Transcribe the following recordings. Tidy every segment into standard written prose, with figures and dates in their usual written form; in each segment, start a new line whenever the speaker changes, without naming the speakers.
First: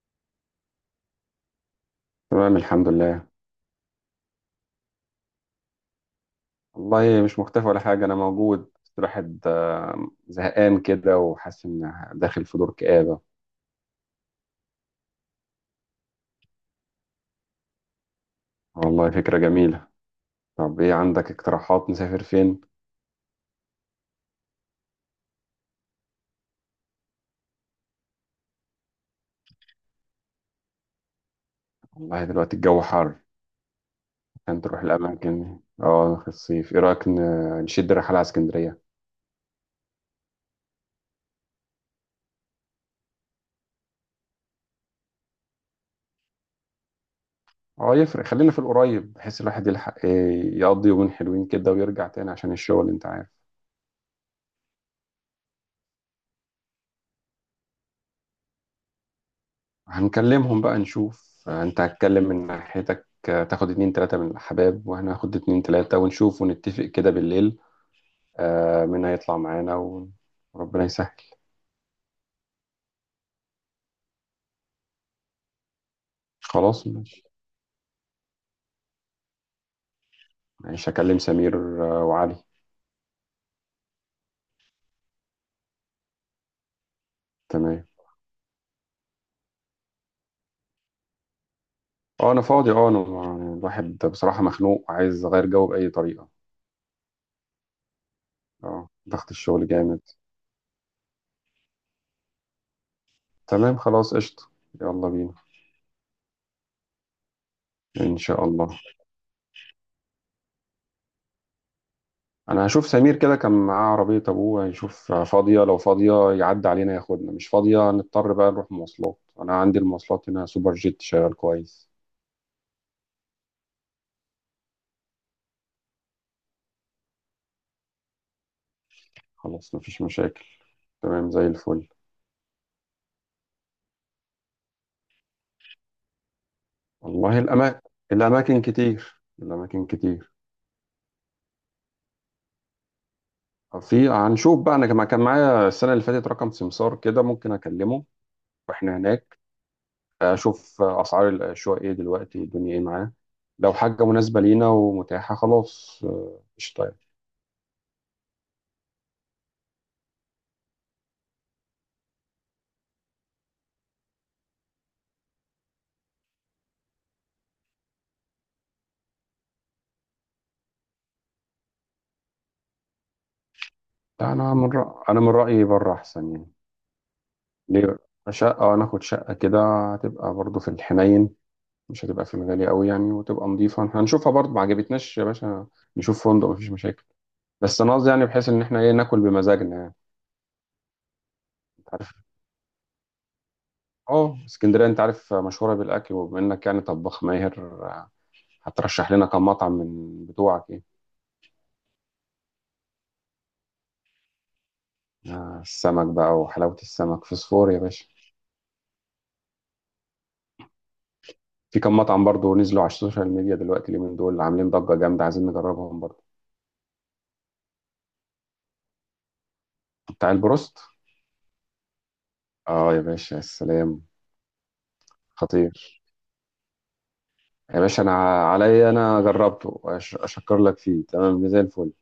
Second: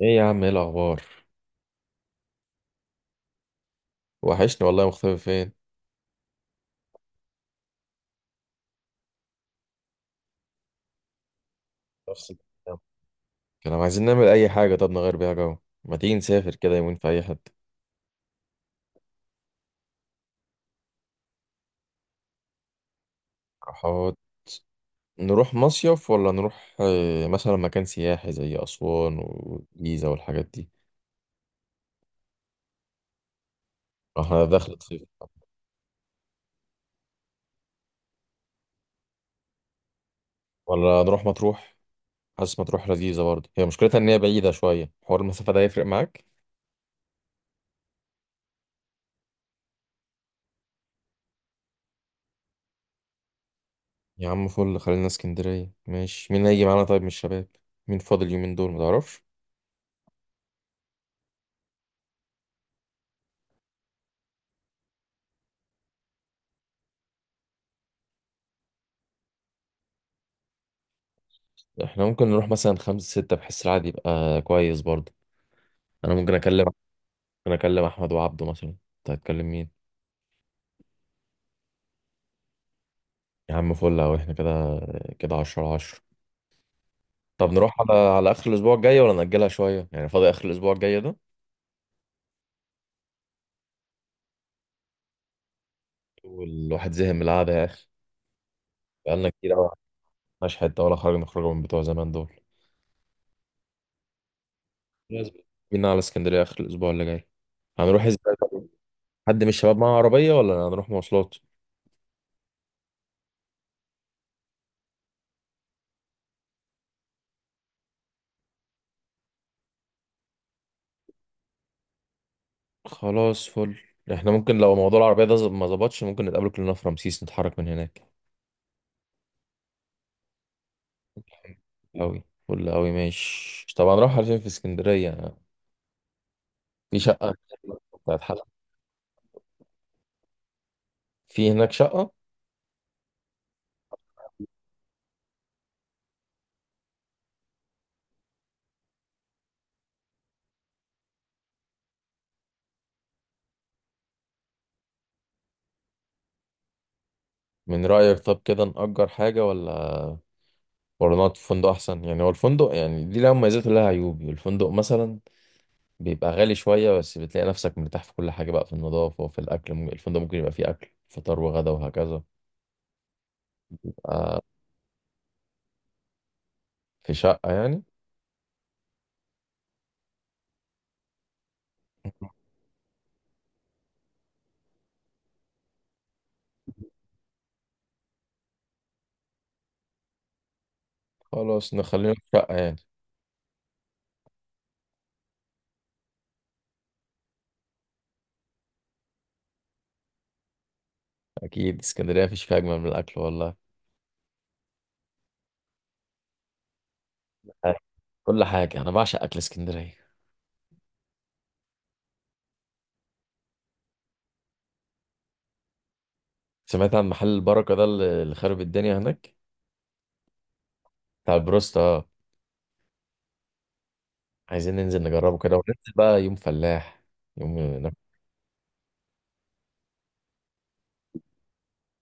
ايه يا عم، ايه الاخبار؟
تمام، الحمد لله.
وحشني والله، مختفي فين؟
والله مش مختفي ولا حاجة، أنا موجود بس الواحد زهقان كده وحاسس إن
نفس
داخل في دور
الكلام.
كآبة.
كانوا عايزين نعمل اي حاجه، طب نغير بيها جو. ما تيجي نسافر كده يومين في اي حته.
والله فكرة جميلة. طب إيه عندك اقتراحات نسافر فين؟
احاول نروح مصيف ولا نروح مثلا مكان سياحي زي اسوان والجيزه والحاجات دي.
والله دلوقتي الجو حر
احنا
عشان تروح
دخلت صيف.
الأماكن دي. اه، في الصيف إيه رأيك نشد رحلة على اسكندرية؟
ولا نروح مطروح؟ حاسس مطروح لذيذه برضه، هي مشكلتها ان هي بعيده شويه، حوار المسافه ده يفرق معاك.
اه يفرق، خلينا في القريب بحيث الواحد يلحق يقضي يومين حلوين كده ويرجع تاني عشان الشغل أنت عارف.
يا عم فل، خلينا اسكندريه. ماشي، مين هيجي معانا طيب من الشباب؟ مين فاضل اليومين دول ما تعرفش؟
هنكلمهم بقى نشوف، انت هتكلم من ناحيتك، تاخد اتنين تلاتة من الحباب وانا هاخد اتنين تلاتة ونشوف ونتفق كده بالليل. مين هيطلع معانا وربنا يسهل.
احنا ممكن نروح مثلا خمسة ستة، بحس العادي يبقى كويس برضه. انا ممكن اكلم.
خلاص ماشي.
ممكن اكلم احمد وعبده مثلا، انت هتكلم مين؟
ماشي هكلم سمير وعلي.
يا عم فل، اهو احنا كده، كده 10 على 10. طب نروح
تمام.
على اخر الاسبوع الجاي ولا نأجلها شوية؟ يعني فاضي اخر الاسبوع الجاي ده.
اه انا فاضي، اه انا يعني الواحد بصراحة مخنوق وعايز اغير جو بأي طريقة.
والواحد زهق من القعدة يا اخي،
اه
بقالنا
ضغط
كتير
الشغل
قوي،
جامد.
مش حتة ولا خرجنا خروجه من بتوع زمان دول.
تمام خلاص قشطة. يلا
خلاص
بينا.
بقى. بينا على اسكندرية اخر الاسبوع اللي جاي. هنروح
ان
ازاي؟
شاء
طيب؟
الله.
حد من الشباب معاه عربية ولا هنروح مواصلات؟
انا هشوف سمير، كده كان معاه عربية ابوه، هيشوف فاضية، لو فاضية يعدي علينا ياخدنا، مش فاضية نضطر بقى نروح مواصلات. انا عندي المواصلات هنا سوبر جيت شغال كويس.
خلاص فل. احنا ممكن لو موضوع العربية ده ما ظبطش، ممكن نتقابل كلنا في رمسيس، نتحرك من هناك.
خلاص مفيش مشاكل. تمام زي الفل.
أوي فل أوي، ماشي. طبعا نروح على فين في اسكندرية؟ في شقة
والله الاماكن،
بتاعت حلقة؟
الاماكن كتير، الاماكن كتير.
في هناك شقة.
في هنشوف بقى، انا كما كان معايا السنة اللي فاتت رقم سمسار كده، ممكن اكلمه واحنا هناك، اشوف اسعار الشقق ايه دلوقتي، الدنيا ايه معاه. لو حاجة مناسبة لينا ومتاحة خلاص قشطة يعني.
من رأيك طب كده نأجر حاجة ولا ولا نقعد في فندق أحسن؟ يعني هو الفندق يعني دي لها مميزات ولها عيوب. الفندق مثلا بيبقى غالي شوية، بس بتلاقي نفسك مرتاح في كل حاجة بقى، في النظافة وفي الأكل. الفندق ممكن يبقى فيه أكل فطار وغدا وهكذا.
لا انا انا من رأيي بره احسن يعني.
في شقة يعني.
ليه شقة؟ وانا اخد شقة كده هتبقى برضو في الحنين، مش هتبقى في المغالي قوي يعني، وتبقى نظيفة هنشوفها برضو. ما عجبتناش يا باشا نشوف فندق مفيش مشاكل. بس انا قصدي يعني بحيث ان احنا ايه ناكل بمزاجنا يعني،
خلاص
انت عارف.
نخلينا في شقة يعني.
اه اسكندرية انت عارف مشهورة بالاكل، وبما انك يعني طباخ ماهر هترشح لنا كم مطعم من بتوعك ايه.
اكيد اسكندريه مفيش فيها اجمل من الاكل والله.
السمك بقى وحلاوة السمك فسفور
أه.
يا باشا.
كل حاجه انا بعشق اكل اسكندريه.
في كم مطعم برضو نزلوا على السوشيال ميديا دلوقتي، اليومين دول عاملين ضجة جامدة، عايزين نجربهم برضو.
سمعت عن محل البركه ده اللي خرب الدنيا هناك؟
بتاع البروست.
بتاع البروست اه.
اه يا باشا يا سلام.
عايزين ننزل نجربه كده،
خطير.
وننزل بقى يوم فلاح، يوم
يا
ناكل.
باشا انا عليا، انا جربته اشكر لك فيه، تمام زي الفل.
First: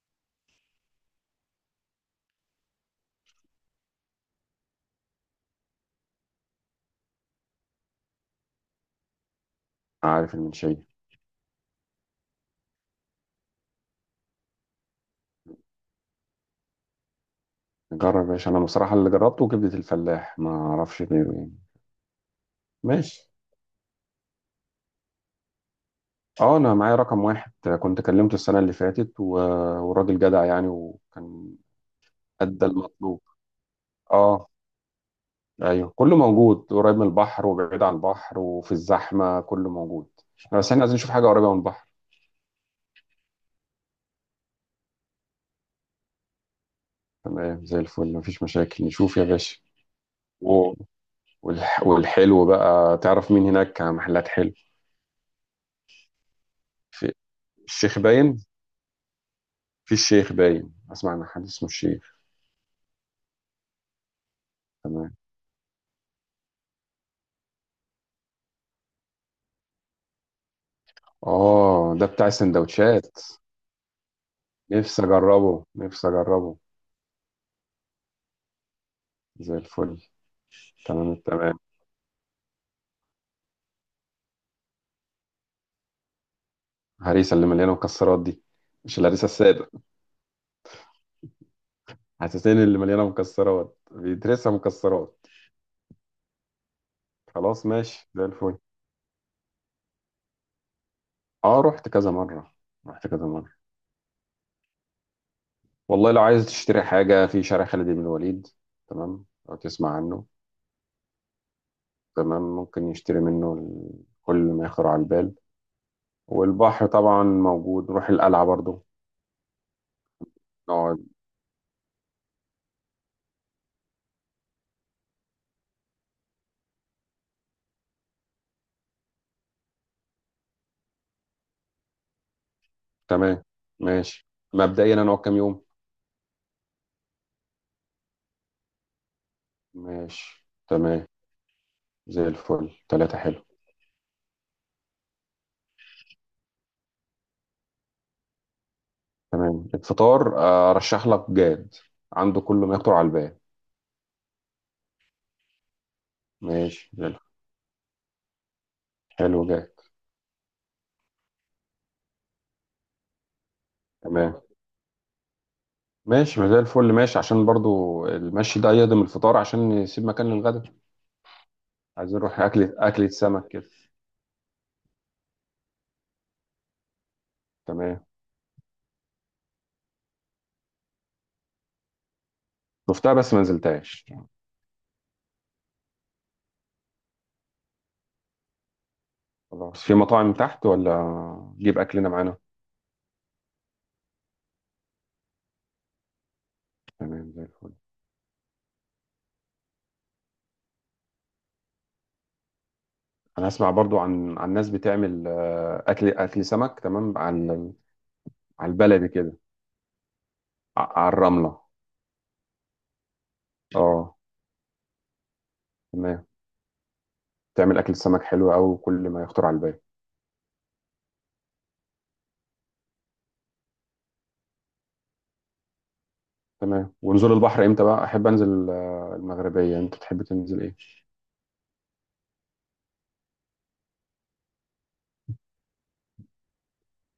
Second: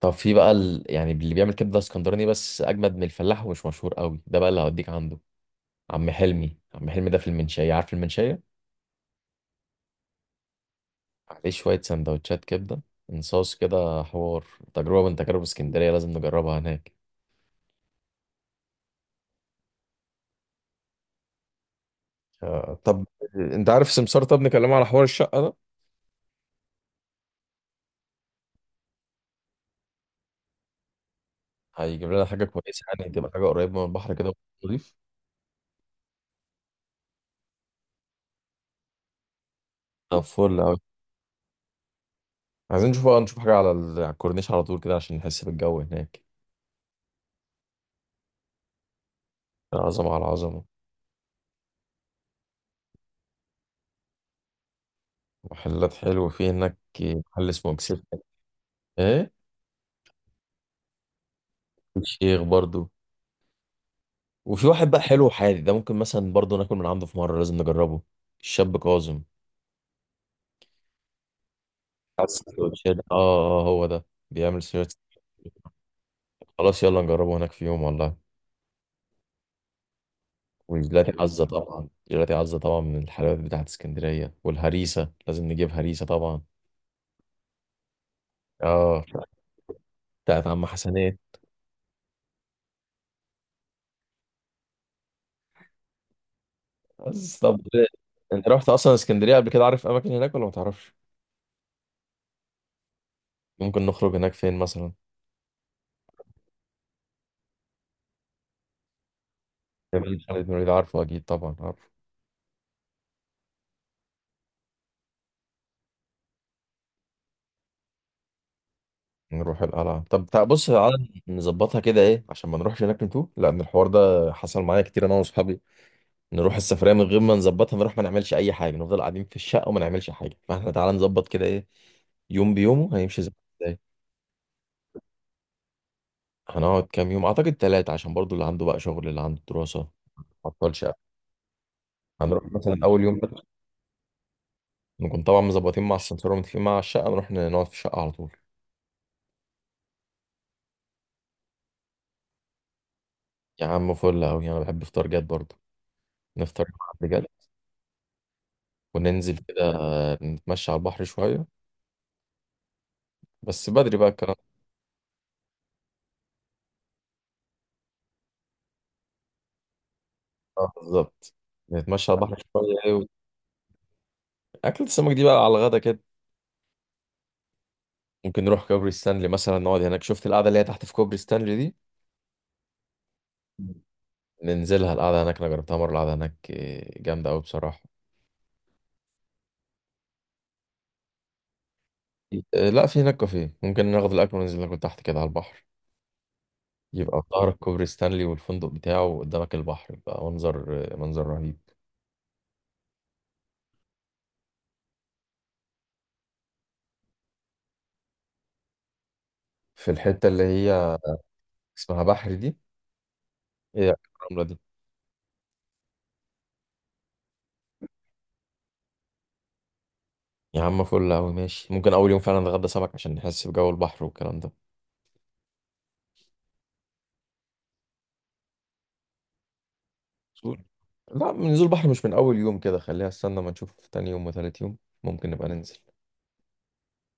طب في بقى يعني اللي بيعمل كبده اسكندراني بس اجمد من الفلاح ومش مشهور قوي، ده بقى اللي هوديك عنده. عم حلمي، عم حلمي ده في المنشيه، عارف المنشيه؟
عارف المنشيه.
عليه شويه سندوتشات كبده، انصاص كده، حوار. تجربه من تجارب اسكندريه لازم نجربها هناك.
جرب يا باشا، انا بصراحه اللي جربته كبده الفلاح، ما اعرفش غيره يعني.
طب
ماشي.
انت عارف سمسار؟ طب نكلمه على حوار الشقه ده.
اه انا معايا رقم واحد، كنت كلمته السنه اللي فاتت وراجل جدع يعني، وكان
هيجيب لنا حاجة
ادى
كويسة يعني،
المطلوب.
تبقى حاجة قريبة من البحر كده،
اه
ونضيف.
ايوه كله موجود، قريب من البحر وبعيد عن البحر وفي الزحمه كله موجود.
طب فل
بس
أوي.
احنا عايزين نشوف حاجه قريبه من البحر.
عايزين نشوف بقى، نشوف حاجة على على الكورنيش على طول كده، عشان نحس بالجو هناك.
تمام زي الفل مفيش مشاكل نشوف يا باشا.
عظمة على عظمة.
والحلو بقى تعرف مين هناك محلات حلو.
محلات حلوة، في هناك
في
محل اسمه
الشيخ
مكسيك.
باين.
ايه؟
في الشيخ باين، اسمع عن حد اسمه الشيخ.
الشيخ برضو. وفي واحد بقى
تمام.
حلو وحادي، ده ممكن مثلا برضو ناكل من عنده في مرة، لازم نجربه. الشاب كاظم.
اه ده
بتاع
بتاع
السندوتشات اه،
السندوتشات.
اه هو ده بيعمل سندوتشات.
نفسي اجربه، نفسي اجربه.
خلاص يلا نجربه هناك في يوم والله.
زي الفل. تمام
والجيلاتي عزة
التمام.
طبعا، جيلاتي عزة طبعا، من الحلويات بتاعت اسكندرية. والهريسة لازم نجيب هريسة طبعا.
الهريسه اللي مليانه مكسرات دي، مش
اه،
الهريسه الساده.
بتاعت عم حسنات.
حساسين اللي مليانه مكسرات بيدرسها مكسرات.
بس طب.
خلاص ماشي زي
انت
الفل.
رحت اصلا اسكندرية قبل كده، عارف اماكن هناك ولا ما تعرفش؟
اه رحت كذا مره، رحت كذا مره.
ممكن نخرج هناك فين مثلا؟
والله لو عايز تشتري حاجه في شارع خالد بن الوليد، تمام، لو تسمع
جمال
عنه.
خالد بن الوليد، عارفه اكيد، طبعا عارف.
تمام ممكن يشتري منه كل ما يخطر على البال. والبحر طبعا موجود، نروح القلعة برضو.
نروح القلعة. طب بص، تعالى
نقعد.
نظبطها كده ايه، عشان ما نروحش هناك نتوه، لان الحوار ده حصل معايا كتير انا واصحابي. نروح السفرية من غير ما نظبطها، نروح ما نعملش اي حاجة، نفضل قاعدين في الشقة وما نعملش حاجة. فاحنا تعالى نظبط كده ايه. يوم بيومه هيمشي ازاي.
تمام ماشي، مبدئيا هنقعد كام يوم.
هنقعد كام يوم؟ اعتقد 3، عشان برضو اللي عنده بقى شغل، اللي عنده دراسة.
ماشي
مبطلش أوي.
تمام زي
هنروح
الفل،
مثلا اول يوم
ثلاثة
ده،
حلو.
نكون طبعا مظبطين مع السمسار ومتفقين مع الشقة، نروح نقعد في الشقة على طول.
تمام الفطار، أرشح لك جاد، عنده كل ما يخطر على البال.
يا عم فل قوي، انا بحب افطار جاد برضو. نفطر مع
ماشي زي
حد
الفل.
جد، وننزل
حلو
كده،
جاد.
نتمشى على البحر شوية، بس بدري بقى الكلام
تمام
ده.
ماشي ما زي الفل، ماشي عشان برضو المشي ده يهضم الفطار عشان يسيب مكان للغدا.
بالظبط. نتمشى
عايزين
على
نروح
البحر
أكلة،
شوية
أكلة سمك كده.
أكلة السمك دي بقى على الغدا كده.
تمام.
ممكن نروح كوبري ستانلي مثلا، نقعد هناك. شفت القعدة اللي هي تحت في كوبري ستانلي دي؟
شفتها بس ما نزلتهاش.
ننزلها، القعدة هناك أنا جربتها مرة، القعدة هناك جامدة أوي بصراحة.
خلاص، في مطاعم تحت ولا نجيب اكلنا معانا؟
لا، في هناك كافيه، ممكن ناخد الاكل وننزل ناكل تحت كده على البحر. يبقى في
تمام زي
ظهرك
الفل.
كوبري ستانلي والفندق بتاعه، وقدامك البحر، يبقى منظر، منظر رهيب.
انا اسمع برضو عن ناس بتعمل اكل، اكل سمك تمام، على على البلدي كده،
في الحتة اللي هي
على الرمله.
اسمها بحر دي. ايه؟
اه
الرملة دي.
تمام، تعمل اكل سمك حلو قوي، كل ما يخطر على البال.
يا عم فل أوي، ماشي. ممكن أول يوم فعلا نتغدى سمك عشان نحس بجو البحر والكلام ده.
تمام. ونزول البحر امتى بقى؟ احب انزل المغربيه، انت تحب تنزل
قول.
ايه؟
لا، من نزول بحر مش من أول يوم كده، خليها استنى ما نشوف تاني يوم وتالت يوم، ممكن نبقى ننزل.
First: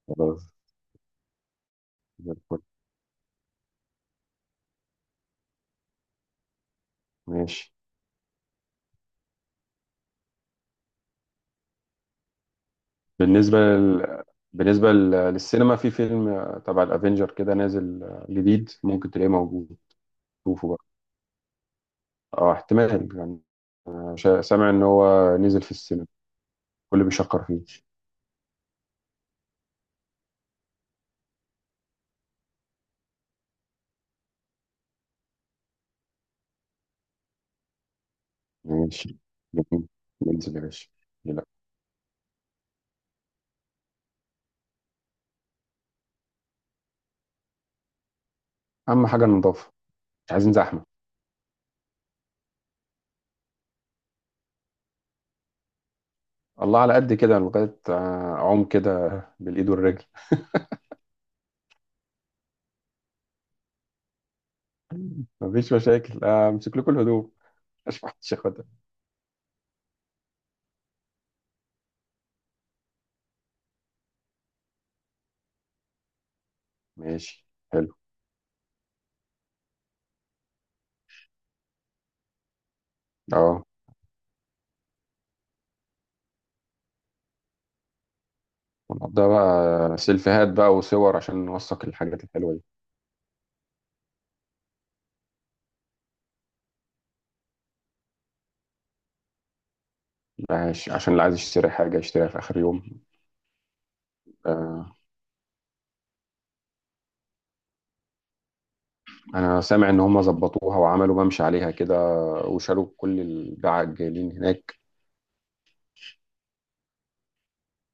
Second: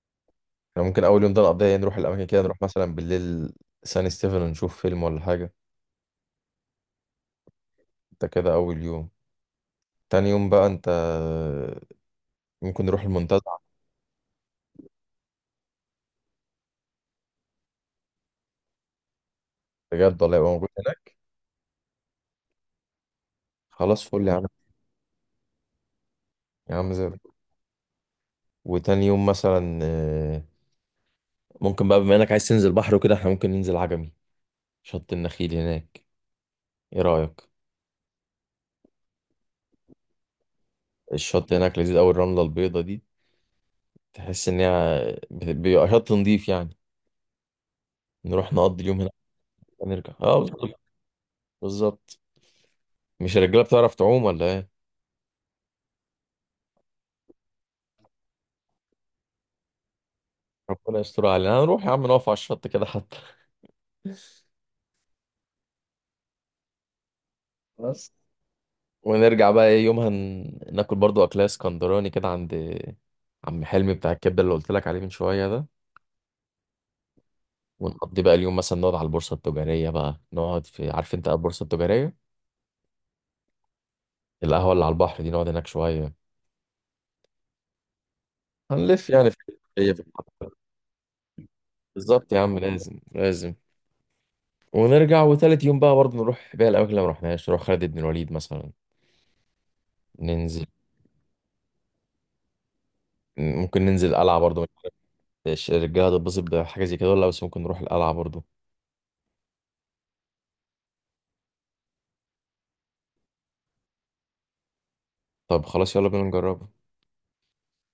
خلاص
احنا ممكن أول يوم ده نقضيه نروح الأماكن
زي
كده، نروح
الفل
مثلا بالليل سان ستيفن ونشوف فيلم ولا حاجة.
ماشي.
ده كده أول يوم. تاني يوم بقى أنت، ممكن نروح المنتزه.
بالنسبه لل... للسينما في فيلم تبع الافينجر كده نازل جديد، ممكن تلاقيه موجود.
بجد؟ ولا يبقى
شوفه
موجود
بقى.
هناك؟
اه احتمال يعني.
خلاص فل يا عم.
سامع ان هو نزل في السينما،
يا عم
كل
زي الفل.
بيشكر فيه.
وتاني يوم مثلا ممكن بقى، بما انك عايز تنزل بحر وكده، احنا ممكن ننزل عجمي، شط النخيل هناك. ايه رأيك؟
ماشي جميل، ننزل يا باشا. لا
الشط هناك لذيذ قوي، الرملة البيضة دي، تحس ان هي بيبقى شط نضيف يعني. نروح نقضي اليوم
اهم
هناك،
حاجه النظافه،
ونرجع.
مش
اه
عايزين
بالظبط.
زحمه.
بالظبط. مش الرجالة بتعرف تعوم ولا ايه؟
الله على قد كده، لغايه اعوم كده بالايد والرجل.
ربنا يستر علينا، هنروح يا عم نقف على الشط كده حتى.
مفيش مشاكل امسك لكم الهدوم. مش
بس.
محدش ياخدها.
ونرجع بقى ايه يومها، ناكل برضو اكلات اسكندراني كده عند عم حلمي، بتاع الكبده اللي قلت لك عليه من شويه ده.
ماشي حلو.
ونقضي بقى اليوم مثلا، نقعد على البورصه التجاريه بقى، نقعد في، عارف انت البورصه التجاريه؟
اه
القهوه اللي على البحر دي، نقعد هناك شويه، هنلف
ونقضيها
يعني في. هي
بقى سيلفيهات بقى وصور عشان نوثق الحاجات
بالظبط يا
الحلوه
عم،
دي.
لازم لازم. ونرجع، وتالت يوم بقى برضو نروح بقى الاماكن اللي ما رحناش، نروح خالد بن الوليد مثلا،
لا،
ننزل.
عشان اللي عايز يشتري حاجه يشتريها في اخر يوم.
ممكن ننزل القلعه برضو.
آه،
مش عارف الرجاله تتبسط بحاجه زي كده ولا لا، بس ممكن نروح القلعه برضو.
انا سامع ان هم ظبطوها وعملوا ممشى عليها كده، وشالوا كل الباعة الجايلين هناك.
طب خلاص يلا بينا نجربها.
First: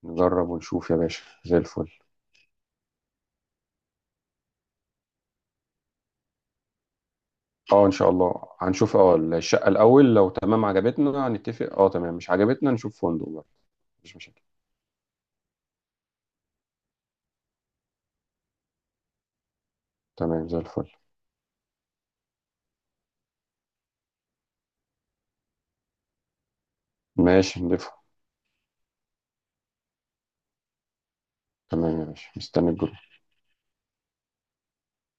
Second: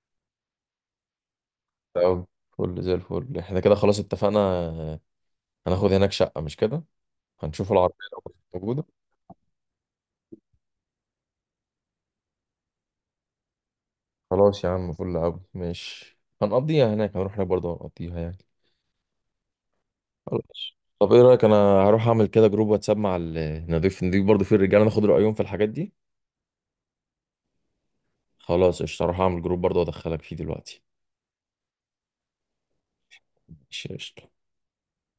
نجرب ونشوف يا باشا زي الفل.
أوي فل، زي الفل. احنا كده خلاص اتفقنا، هناخد هناك شقة، مش كده؟ هنشوف
اه ان
العربية
شاء
لو
الله.
موجودة.
هنشوف اه الشقة الاول، لو تمام عجبتنا هنتفق، اه تمام مش عجبتنا نشوف فندق بقى. مفيش مشاكل.
خلاص يا عم فل أوي، ماشي. هنقضيها هناك، هنروح هناك برضه هنقضيها يعني.
تمام زي
خلاص.
الفل.
طب ايه رأيك انا هروح اعمل كده جروب واتساب مع نضيف برضه فيه الرجالة، ناخد رأيهم في الحاجات دي.
ماشي نضيفها.
خلاص قشطة، هروح اعمل جروب برضه، وادخلك فيه دلوقتي.
تمام يا باشا، مستني الجروب.
ماشي قشطة.